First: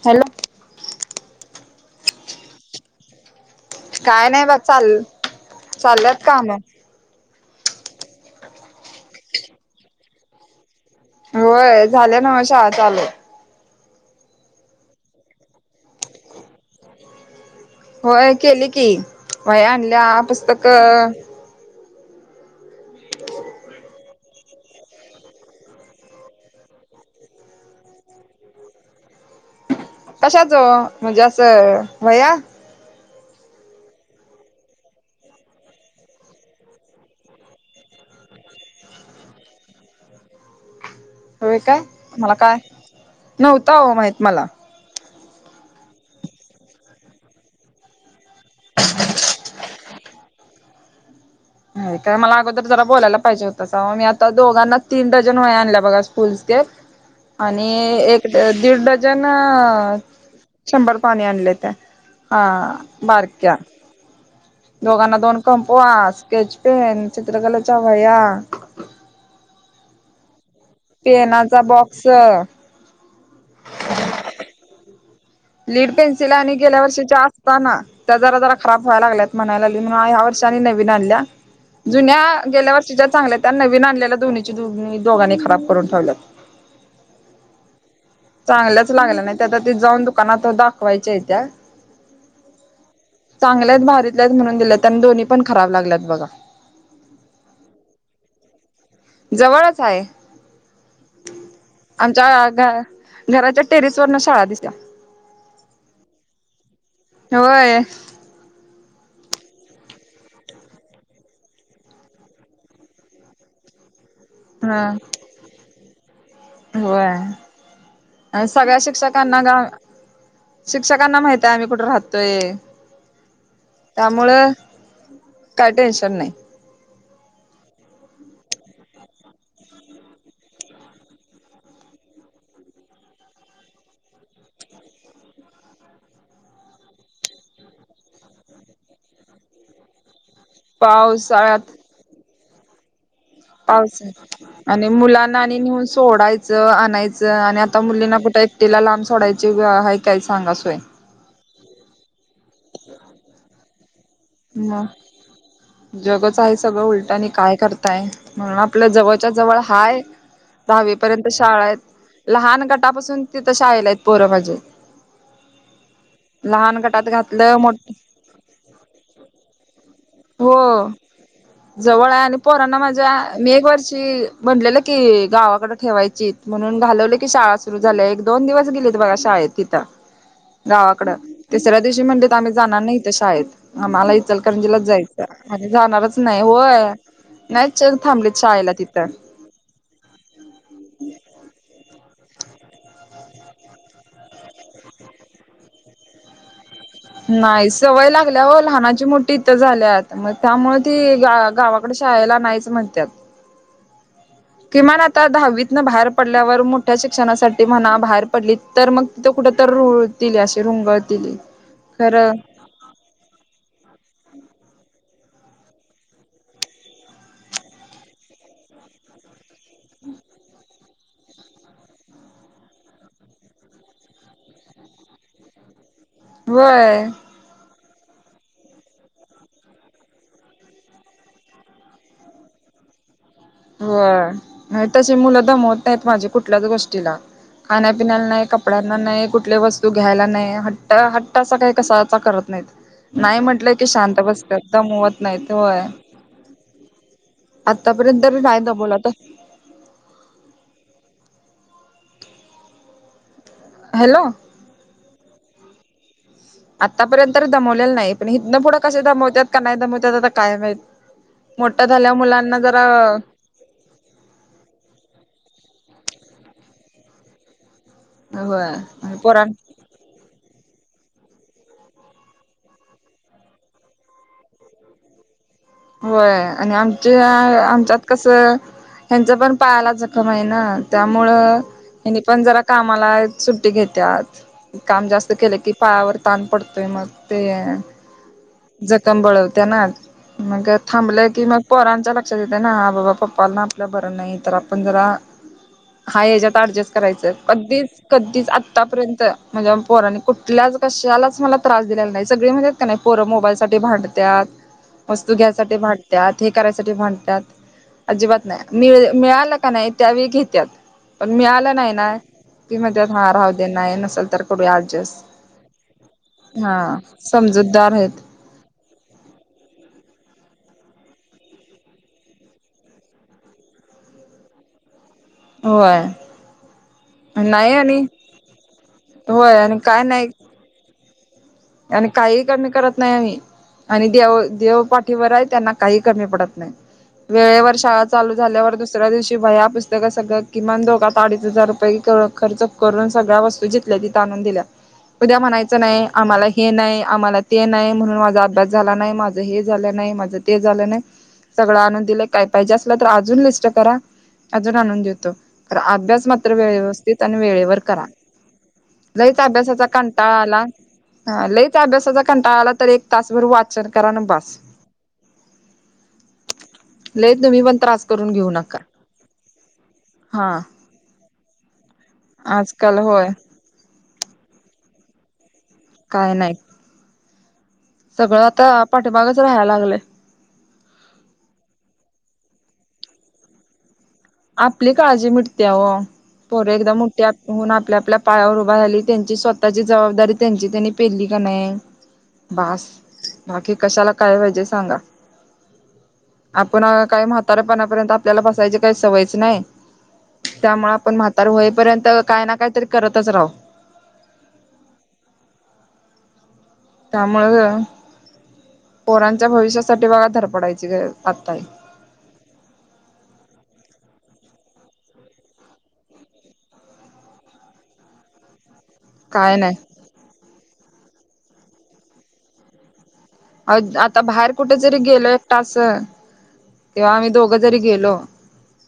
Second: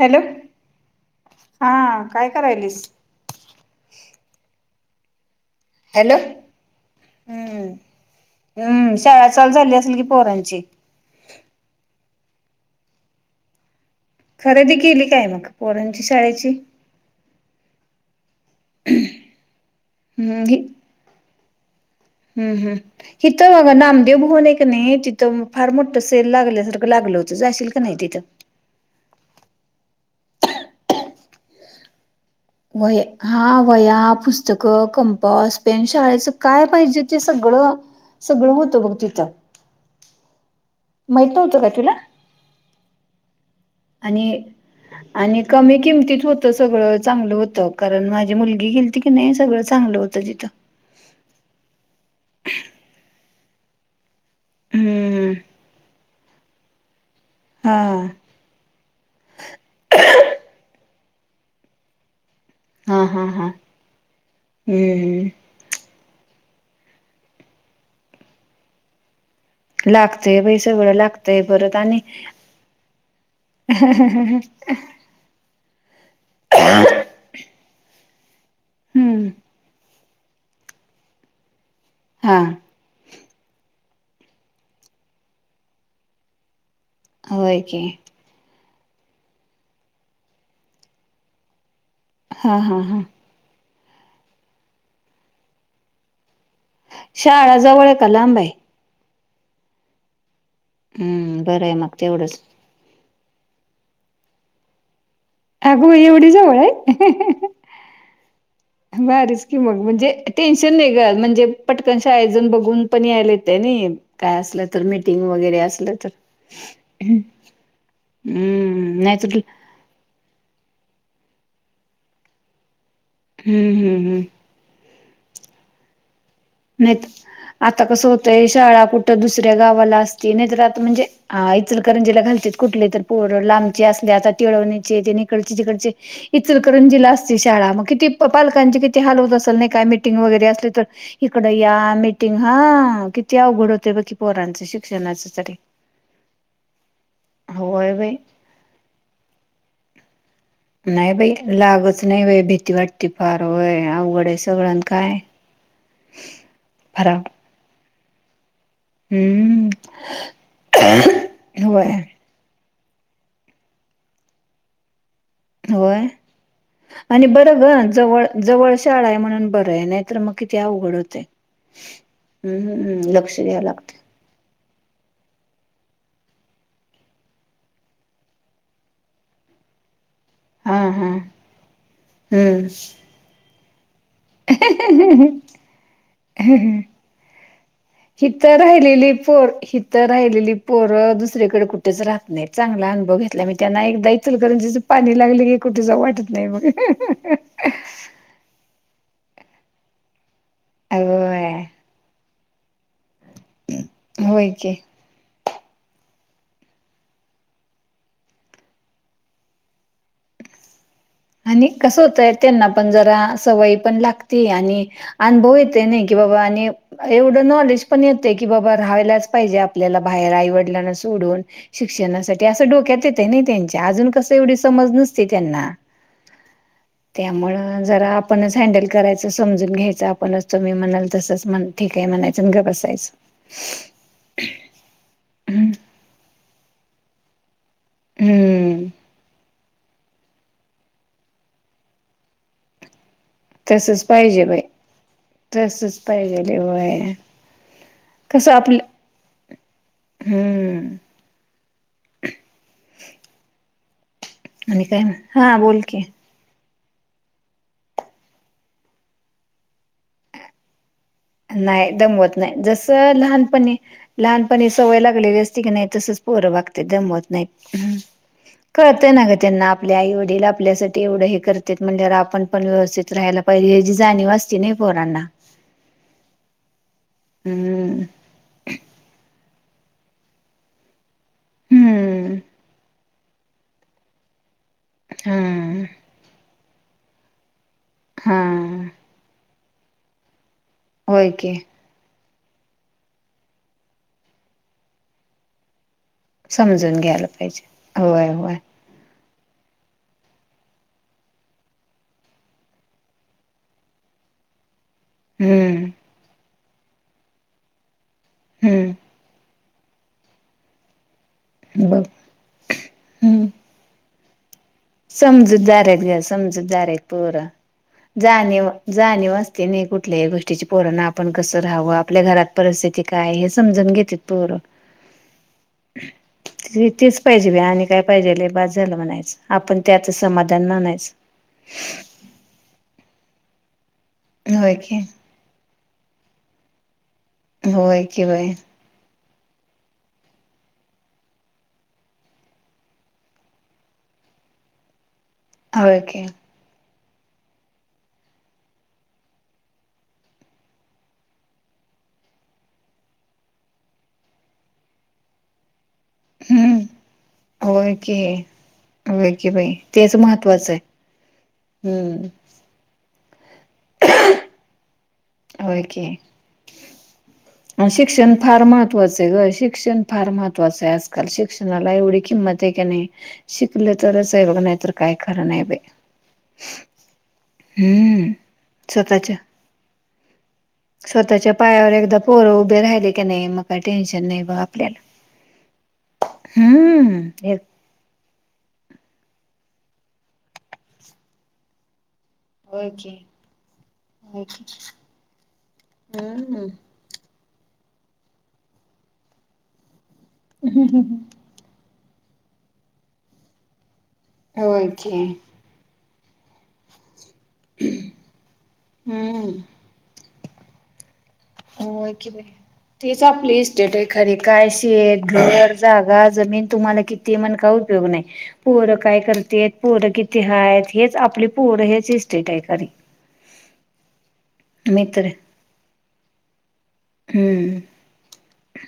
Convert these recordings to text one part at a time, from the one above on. Hello हा काय करायलीस? काय नाही बघ चाल चालल्यात हॅलो काम हम्म हम्म शाळा चालू झाली असेल कि पोरांची होय झालं ना म शाळा चालू खरेदी केली काय मग पोरांची शाळेची होय केली की होय आणल्या हम्म हि पुस्तक हम्म हम्म हिथं अगं नामदेव भुवन आहे का नाही तिथं फार मोठं सेल लागलाय लागल होत जाशील का नाही तिथ कशाच म्हणजे असं वह्या व्हय हा व्हया पुस्तकं कंपास् पेन शाळेच काय पाहिजे ते सगळं सगळ सगळं होत बघ तिथं माहित होय नव्हतं का काय तुला? मला काय नव्हत ओ माहित आणि मला आणि कमी किमतीत होत सगळं चांगलं होतं कारण माझी मुलगी गेलती की नाही सगळं चांगलं होत. तिथं काय मला अगोदर जरा बोलायला पाहिजे होतं काओ आता दोघांना तीन हम्म. डझन व आणल्या बघा फुल्सकेप आणि हा एक दीड डजन शंभर पाणी आणलेेत हा हा हा हा बारक्या दोघांना हम्म दोन कंपो आस स्केच पेन, चित्रकलेच्या वह्या लागतय [unintelligible] तेवढ लागतय पेनाचा परत आणि बॉक्स लीड पेन्सिल आणि गेल्या वर्षीच्या असताना त्या जरा जरा खराब व्हाय हम्म लागल्यात म्हणाय लागली. या वर्षा नवीन आनल्या जुन्या हा गेल्या वर्षी च्या चांगल्या त्या नवीन आणलेल्या दोन्हीची दो दोघांनी खराब करून ठेवल्यात. होय की चांगल्याच लागल्या नाही त्या ते जाऊन दुकानात दाखवायच्या ह्यच्यात हा हा हा. चांगल्यात भारीतल्या म्हणून दिलेत दोन्ही पण खराब लागल्यात बघा. शाळा जवळ आहे का लांब आहे? जवळच हाय. हम्म बरं आहे मग तेवढंच घराच्या टेरिस वरन शाळा दिसतीया. अगं बाई एवढी जवळ हाय. होय. भारीच कि मग म्हणजे टेन्शन नाही ग म्हणजे पटकन शाळेत जाऊन बघून पण यायला येतंय. काय असलं तर हा मीटिंग वगैरे असलं तर होय सगळ्या हम्म नाहीच शिक्षकांना गा शिक्षकांना माहित आहे आम्ही कुठे राहतोय. हम्म हम्म हम्म त्यामुळं काय टेन्शन नाही. नाहीतर आता कसं होतय शाळा कुठं दुसऱ्या गावाला असती नाहीतर आता म्हणजे आ इचलकरंजीला घाल कुठली तर पोरं लांबची असली आता तिळवनिची तेन इकडची तिकडची इचलकरंजीला अस शाळा मग किती पालकांची किती हाल होत असल नाही काय मिटिंग वगैरे असली तर इकड पावसाळ्यात या मीटिंग हा की अवघड होते पावस बघ पोरांचं आणि शिक्षणाच मुलांना तरी आणि नेहून सोडायचं आणायचं आणि आता होय बाई मुलींना कुठ एकटीला लांब सोडायची आहे काय सांगा सोय नाही बाई लागच नाही वय भीती वाटती फार वय अवघड आहे सगळंना मग काय जगच आहे सगळं उलटा फराव आणि काय कर म्हणून आपल्या जवळच्या जवळ हम्म हाय दहावी पर्यंत शाळा आहेत होय, लहान पासून तिथं शाळेला आहेत पोरं माझी होय आणि घातलं बरं ग मोठ जवळ जवळ शाळा आहे म्हणून बर आहे. नाहीतर मग हो किती अवघड होतय. जवळ आहे आणि हम्म पोरांना माझ्या हम्म लक्ष मी द्यावं एक लागत वर्षी म्हनलेलं. कि गावाकड ठेवायचीत म्हणून घालवले की शाळा सुरु झाल्या एक दोन दिवस गेलेत बघा शाळेत तिथं हा हा गावाकड तिसऱ्या दिवशी म्हणलीत आम्ही हम्म. जाणार नाही इथं शाळेत आम्हाला इचलकरंजीलाच जायच. आणि जाणारच नाही होय. नाहीच थांबलीत हिथं शाळेला तिथं राहिलेली पोर हिथ राहिलेली पोर दुसरीेकडे कुठेच राहत नाही चांगला अनुभव घेतला मी त्यांना एकदा इचलकरंजीच पाणी लागल की कुठ जावू वाटत नाही बग नाही सवय लागल्या हो लहानाची मोठी इथ झाल्यात मग त्यामुळ ती ग होय, गावाकड शाळेला नाहीच म्हणत्यात. होय की. किमान आता दहावीत ना बाहेर पडल्यावर मोठ्या शिक्षणासाठी म्हणा बाहेर पडली तर मग तिथं कुठं तर रुळतील अशी रुंगत आणि कसं होतय त्यांना पण जरा सवयी पण लागत ती आणि अनुभव येतय नाही की बाबा आणि एवढं नॉलेज पण येते की बाबा राहायलाच पाहिजे आपण आपल्याला बाहेर आई-वडिलांना सो सोडून शिक्षणासाठी असं डोक्यात येतय नाही त्यांच्या अजून कस एवढी समज नसते त्यांना होय. त्यामुळं जरा आपणच हँडल करायचं समजून घ्यायचं आपणच तुम्ही म्हणाल तसंच ठीक आहे म्हणायच आणि गप्प -‍- बसायचं हो आणि तशी मुलं दमवत नाहीत माझी कुठल्याच गोष्टीला खाण्या पिण्याला नाही हम्म कपड्यांना नाही कुठले वस्तू तू घ्यायला नाही हट्ट हट्ट अस काही कसाचा करत नाहीत नाही म्हटलं कि तसच शांत पाहिजे बसतात बाई दमवत नाहीत होय तसच पाहिजेल होय आतापर्यंत तरी कसं नाही आपलं दमवलं ह्म [unintelligible] हॅलो आणि काय हा बोल कि आतापर्यंत तर दमवलेलं नाही पण हितन पुढं कसं दमवतात का नाही दमवत्या आता काय माहीत नाही दमवत नाही जस लहानपणी लहानपणी सवय लागलेली असती क नाही तसचं पोर वागत्यात दमवत नाही कळतंय होय ना गं पोरां त्यांना आपल्या आई वडील आपल्यासाठी एवढं हे करत्यात म्हणजे आपण पण व्यवस्थित राहायला पाहिजे हे जी जाणीव असती नाही पोरांना होय आणि आमच्या आमच्यात हम्म कसं ह्यांचं पण पाहाला जखम आहे ना त्यामुळं हनी हम्म पण जरा कामाला सुट्टी घेत्यात काम जास्त केलं की हम्म पायावर ताण पडतोय मग ते हा जखम बळवत्या ना मग थांबलं की मग पोरांच्या चलित ना बाबा पप्पा ना आपल्या बरं नाही तर आपण जरा हा याच्यात अऍडजस्ट समजून करायच घ्यायला पाहिजे कधीच होय कधीच होय आत्तापर्यंत माझ्या पोरांनी कुठल्याच कशालाच मला त्रास दिलेला नाही सगळी म्हणत्यात क नाही र मोबाईल साठी भांडत्यात वस्तू घ्यासाठी हम्म भांडत्यात करायसाठी भांडत्यात अजिबात नाही मि हम्म मिळाला का नाही त्यावेळी घेतात. पण मिळालं नाही बघ ना की म्हणतात हा हम्म राहू दे नाही नसलं समजूतदार आहेत गं समजूदार हा आहेत पोरं समजूतदार आहेत जाणीव जाणीव असते ने कुठ कुठल्याही गोष्टीची पोराना आपण कसं राहावं आपल्या घरात परिस्थिती काय हे समजून घेततात पोर होय तेच पाहिजे बाई आणि काय पाहिजे ल बास झालं म्हणायचं होय आणि आपण काय त्यातचं नाही समाधान मानायच. आणि काहीही कमी करत नाही आम्ही आणि देव होय देव की पाठीवर आहे त्यांना‍ काही कमी पडत नाही वेळेवर होय शाळा की चालू बाई झाल्या दुसऱ्या दिवशी वह्या पुस्तकं सगळ किमान दोघात अडीच हजार रुपये खर्च करून सगळ्या वस्तू जिथल्या तिथं आणू णून दिल्या उद्या म्हणायच होय नाही की. आम्हाला हे. नाही आम्हाला ते नाही म्हणून माझा अभ्यास झाला नाही माझं हे झालं नाही माझं ते झालं नाही. सगळं आणून दिले काय पाहिजे असलं तर अजून लिस्ट करा अजून आणून देतो. अभ्यास मात्र हम्म वेळे व्यवस्थित आणि वेळेवर होय करा. की होय लईचं की बाई अभ्यासाचा तेच कंटाळा आला. महत्त्वाचं आहे. ह लईच अभ्यासाचा हम्म कंटाळळाला तर एक तासभर वाचन करा न बास. होय कि लई तूम्ही शिक्षण फार महत्त्वाचं आहे गं शिक्षण फार हा महत्त्वाचं आहे आजकाल शिक्षणाला एवढी किंमत आहे. हे आजकाल कणी होय शिकल तरच आहे बघ नाहीतर काय खरं नाही. काय नाही. हम्म सगळं आता स्वतःच्या पाठीमागच राहायला लागलंय. स्वतःच्या पायावर एकदा पोरं उभी राहिली की नाही मग काय टेश आपली काळजी मिटती या हो पोर एकदा मोठी हम्म एक हुवून आपल्या आपल्या पायावर उभा झाली त्यांची स्वतःची जबाबदारी त्यांची त्यांनी पेलली का नाही. बास होय की बाकी कशाला काय होय की पाहिजे सांगा. हम्म आपण काय म्हातारं म्हातार पाणापर्यंत आपल्याला बसायची काही सवयच नाही त्यामुळे आपण म्हातार होईपर्यंत काय ना काही तरी करतच राव. होय कि त्यामुळ पोरांच्या हम्म भविष्यासाठी बघा धडपडायची गर हो कि तेच आपली इस्टेट आहे. खरे काय शेत घर जागा जमीन तुम्हाला किती म्हण का उपयोग नाही. पोरं काय करते पोर किती हायत हेच आपली पोर हेच हिस्टेट आहे खरी अ आता बाहेर कुठे जरी मी तर गेलो एक तास तेव्हा आम्ही दोघं हम्म जरी गेलो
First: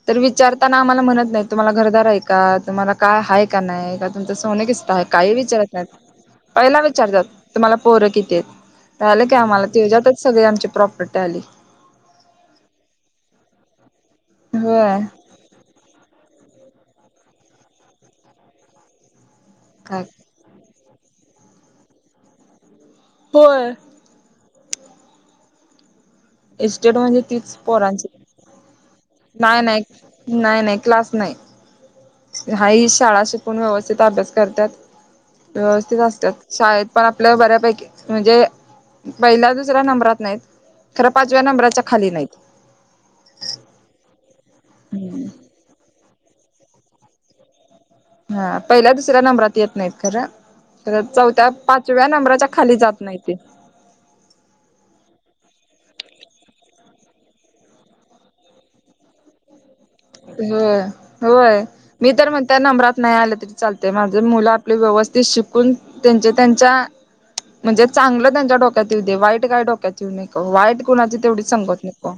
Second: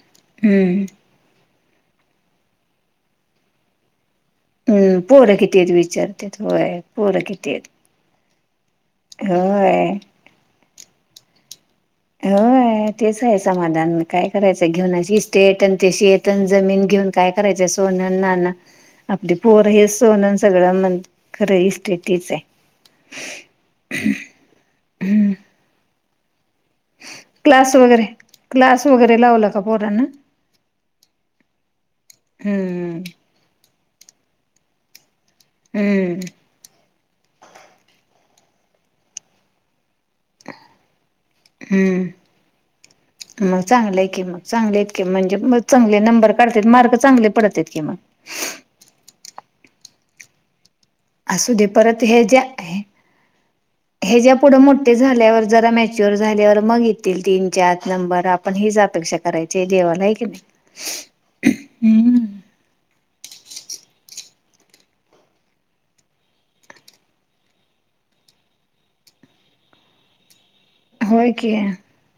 तर विचारताना हम्म आम्हाला म्हणत नाही. तुम्हाला घरदार आहे का तुम्हाला काय आहे का नाही का? तम सोन किस्त हम्म आहे काही पोरं किती आहेत विचारत नाहीत विचारतेत होय पहिला पोरं विचारतात किती आहेत तुम्हाला पोरं किती? ते आम्हाला होय. तेच्यातच सगळे आमची प्रॉपर्टी आली. हो य तेच आहे समाधान काय करायचं घेऊन होय इस्टेट आणि ते शेत. जमीन घेऊन काय करायच सोनन नान आपली पोर हे काय सोनन सगळं म्हण. खरं ह इस्टेट तीच आहे. बर. हम्म. इस्टेट म्हणजे तीच क्लास वगैरे पोरांची. क्लास वगैरे लावला का नाही नाही पोरांना ह. हा य हीच शाळा शिकून व्यवस्थित अभ्यास करतात व्यवस्थित हम्म असतात शाळेत. आपल्या बऱ्यापैकी म्हणजे पहिला दुसऱ्या नंबरात खर पाचव्या नंबच्या खाली नाही. हम्म मग चांगलंय की मग चांगले आहेत किं म्हणजे चांगले नंबर काढत मार्क चांगले पडत्यात कि मग हा पहिल्या दुसऱ्या नंबरात येत नाहीत खरं. तर चौथ्या असू दे परत पाचव्या हे ज्या नंबराच्या खाली जात नाही ते हे ज्या पुढं मोठे झाल्यावर जरा मॅच्युअर झाल्यावर मग येतील तीन चार नंबर आपण हीच अपेक्षा करायचे. होय होय मी हम्म. तर म्हण त्या नंबरात नाही आलं तरी चालते माझ मुलं आपले व्यवस्थित शिकून त्यांच्या त्यांच्या म्हणजे चांगलं त्यांच्या डोक्यात येऊ दे वाईट काय डोक्यात येऊ न. वाईट कुणाची होय तेवढीच की संगत नको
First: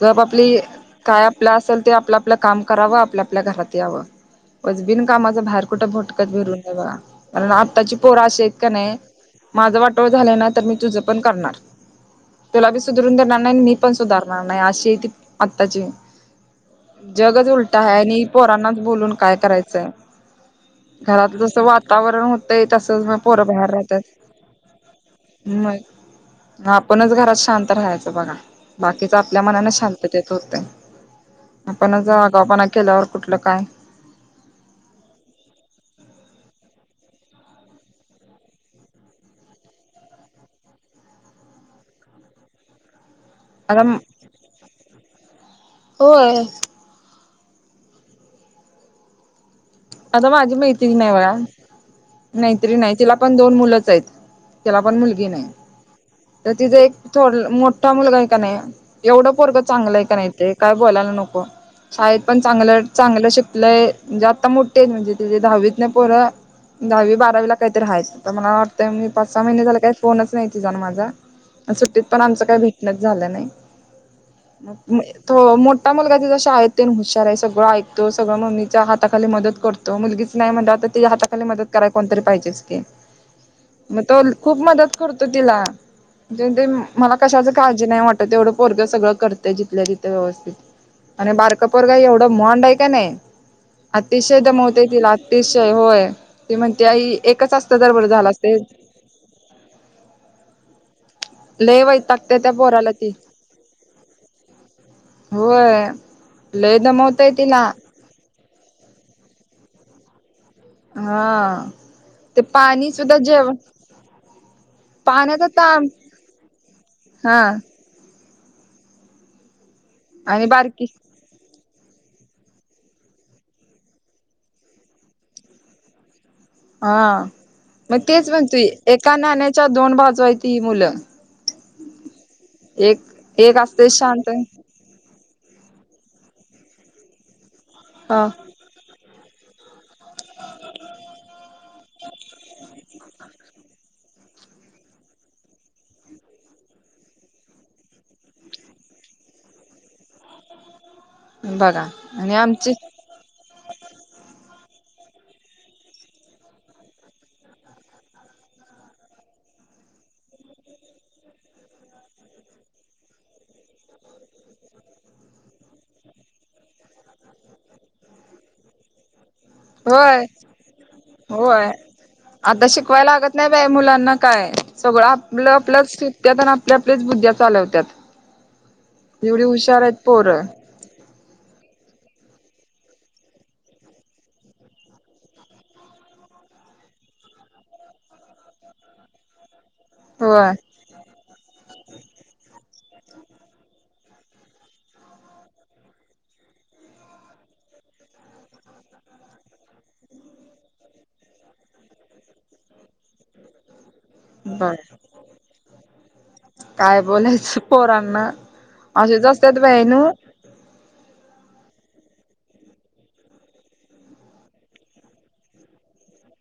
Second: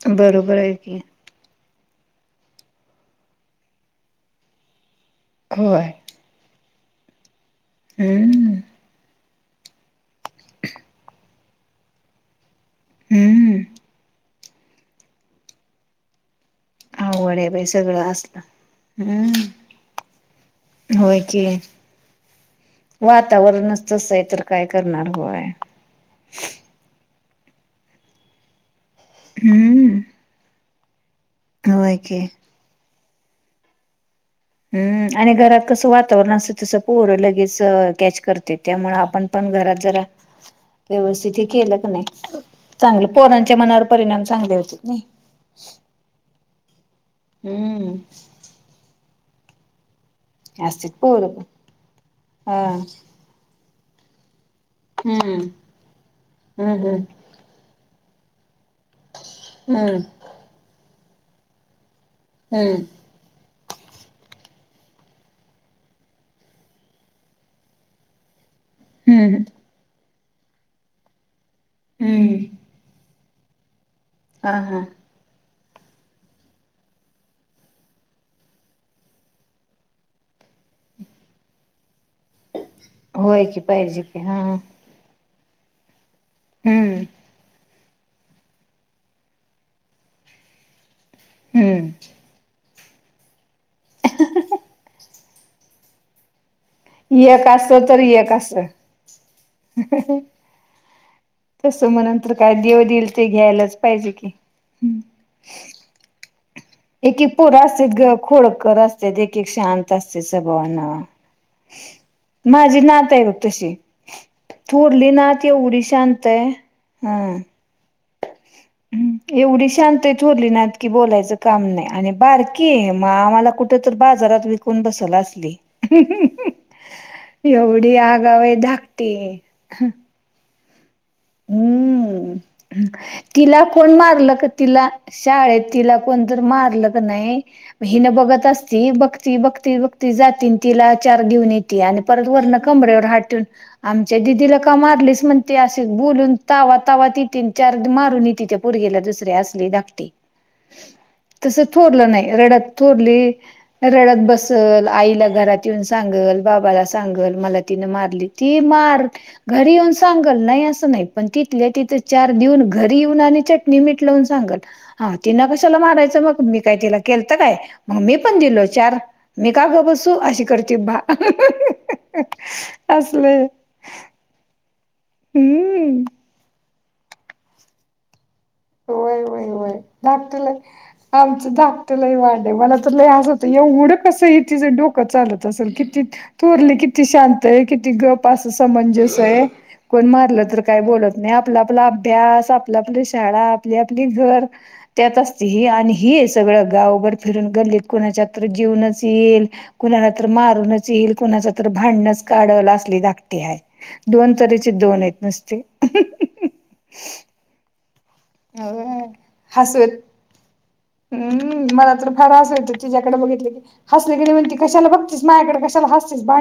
ज आप आपली बरोबर आहे की. काय आपलं असेल ते आपलं आपलं काम करावं आपल्या आपल्या घरात यावं वजबिन कामाचं बाहेर होय. कुठं भटकत भिरून बघण आत्ताची पोरशी आहेत हम्म का नाही माझं वाटळ झालं ना तर मी तुझं पण करणार तुला बी सुधरून देणार नाही हम्म मी पण सुधार नाही अशी आहे त आत्ताची आवड जगच बाई उलट आहे सगळं आणि असलं. पोरांनाच बोलून काय हम्म करायचंय होय घरात की जस वातावरण होतंय तसच मग पोरं बाहेर वातावरणच तसं आहे तर काय करणार होय. राहतात मग आपणच घरा शांत राहायचं बघा बाकीच आपल्या मनाने हम्म शांत दच होतं होय आपण च की. आगावपणा केल्यावर कुठलं काय हम्म आणि घरात कसं वातावरण असत तस पोर लगेच कॅच करते त्यामुळे आपण पण घरात जरा व्यवस्थित ही केल कने चांगलं पोरांच्या मनावर परिणाम चांगले होतेत नय हो हम्म आता माझी असतेत मैत्रीण हाय पोरं बघा पण हा. मैत्रीण हाय तिला पण दोन मुलंच आहेत त्याला पण मुलगी हम्म नाही तर तिथे हम्म एक हम्म थोड मोठा मुलगा आहे का नाही एवढं पोरगं हम्म चांगलंय का नाही ते काय बोलायला नको शाळेत पण चांगलं हम्म चांगलं शिकलंय म्हणजे आता मोठ टेन म्हणजे तिे दहावीत पोर दहावी बारावीला काहीतरी राहायचं मला वाट मी पाच सहा हम्म महिने झाले काही फोनच नाही तिझा आणि माझा आणि सुट्टीत पण आमच हम्म काही भेटणच झालं नाही हा हा. तो मोठ. ता मुलगाचे जश आहेत ते हशार सगळ ऐकतो सगळ मम्मीच्या हाताली मदत करतो मुलगी. नाही म्हण हााली मदत कराय कोणतरी पाहिजेच की होय की मग पाहिजे की तो हा खूप मदत करतो. तिला म्ह हम्म मला कशाच का. नाही वाटत तेवढं पोरगं सगळं करंय जिथल्या तिथे व्यवस्थित. आणि बारकापोरग हम्म एवढं मांड आहे का नाही अतिशय. ला तिसशय होय. ती म्हणते आई एक एकच अस असतं तर बरं झालं एक अस. असतय तस लय मग नंतर वैतागते त्या काय देव पोराला देईल ती ते घ्यायलाच पाहिजे की. होय. लय एक दमवतय एक पोर तिला असत ग खोड. कर असते देख एक शांत असते सभावन. हा ते माझी पाणी नात सुद्धा आहे बघ जेवण तशी. थोरली नात पाण्याचा एवढ ताण शांत आहे हम. हा ह् एवढी आणि शांतथोरली नात बारकी कि बोलायचं का काम नाही आणि बारकी मग आम्हाला कुठ तर बाजारात विकून बसल असली. हा एवढी मग तेच आगाव आहे म्हणतु धाकटी एका आहे. नाण्याच्या दोन बाजू आहे त ही मुलं. हम्म एक एक तिला असते कोण शांत मारल का तिला शाळेत तिला कोण तर मार. नाही हि ह बघत अस बघ. बघती बघती जाती तिला चार घेऊन येते आणि परत वरण कमर्यावर हटून आमच्या. दीदी ला का मारलीच म्हणते. बोलून तावा तावा ति त चार मारून य त त्या पोरगीला दुसरीे असली धाकटी. तस बघा थोरलं नाही आणि रडत आमची थोरली रडत बस. चल आईला घरात येऊन सांगल बाबाला सांगल मला तिन मारली ती मार. घरी येऊन सांगल नाही. तिथल्या तिथे चार देऊन घरी येऊन आणि चटणी मीठ लावून सांगेल हा तिला कशाला.. मारायचं मग मी काय तिला केल तर काय मग मी पण दिलो चार मी का ग बसू होय अशी करते बा होय आता शिकवायला असल. लागत नाही बाई मुलांना काय सगळं आपलं आपलंच कृत्यात आणि आपली आपलीच बुद्ध्या चालवतात. होय होय होय धाकटे ला आमचं धाक ट लई वांड हाय. मला तर लय हास येतंय. एवढं कस तिज डोकं चालत असेल, किती थोरली की किती शांत आहे, किती गप अस समंजस आहे. कोण मारलं होय तर काय बोलत नाही. आपला आपला अभ्यास, आपल्या आपली शाळा, आप आपली घर त्यात असते. आणि हि सगळं गावभर फिरून गल्लीत कुणाच्यात जे ऊनच येईल, कुणाला तर मारूनच येईल, कुणाच तर भांडणच काढल असली धाकटी आहे. दोन तऱचे बर दोन आहेत नुसते. काय बोलायचं पोरांना अ असेच असत्यात बाई हसेत. नव्ह हम्. हम. मला तर फार हसाय येतं तिच्या्याकडे बघितलं की. हसले कणी म्हणती कशाला बघतीस माझ्याकडे, कशाला हसतीस बा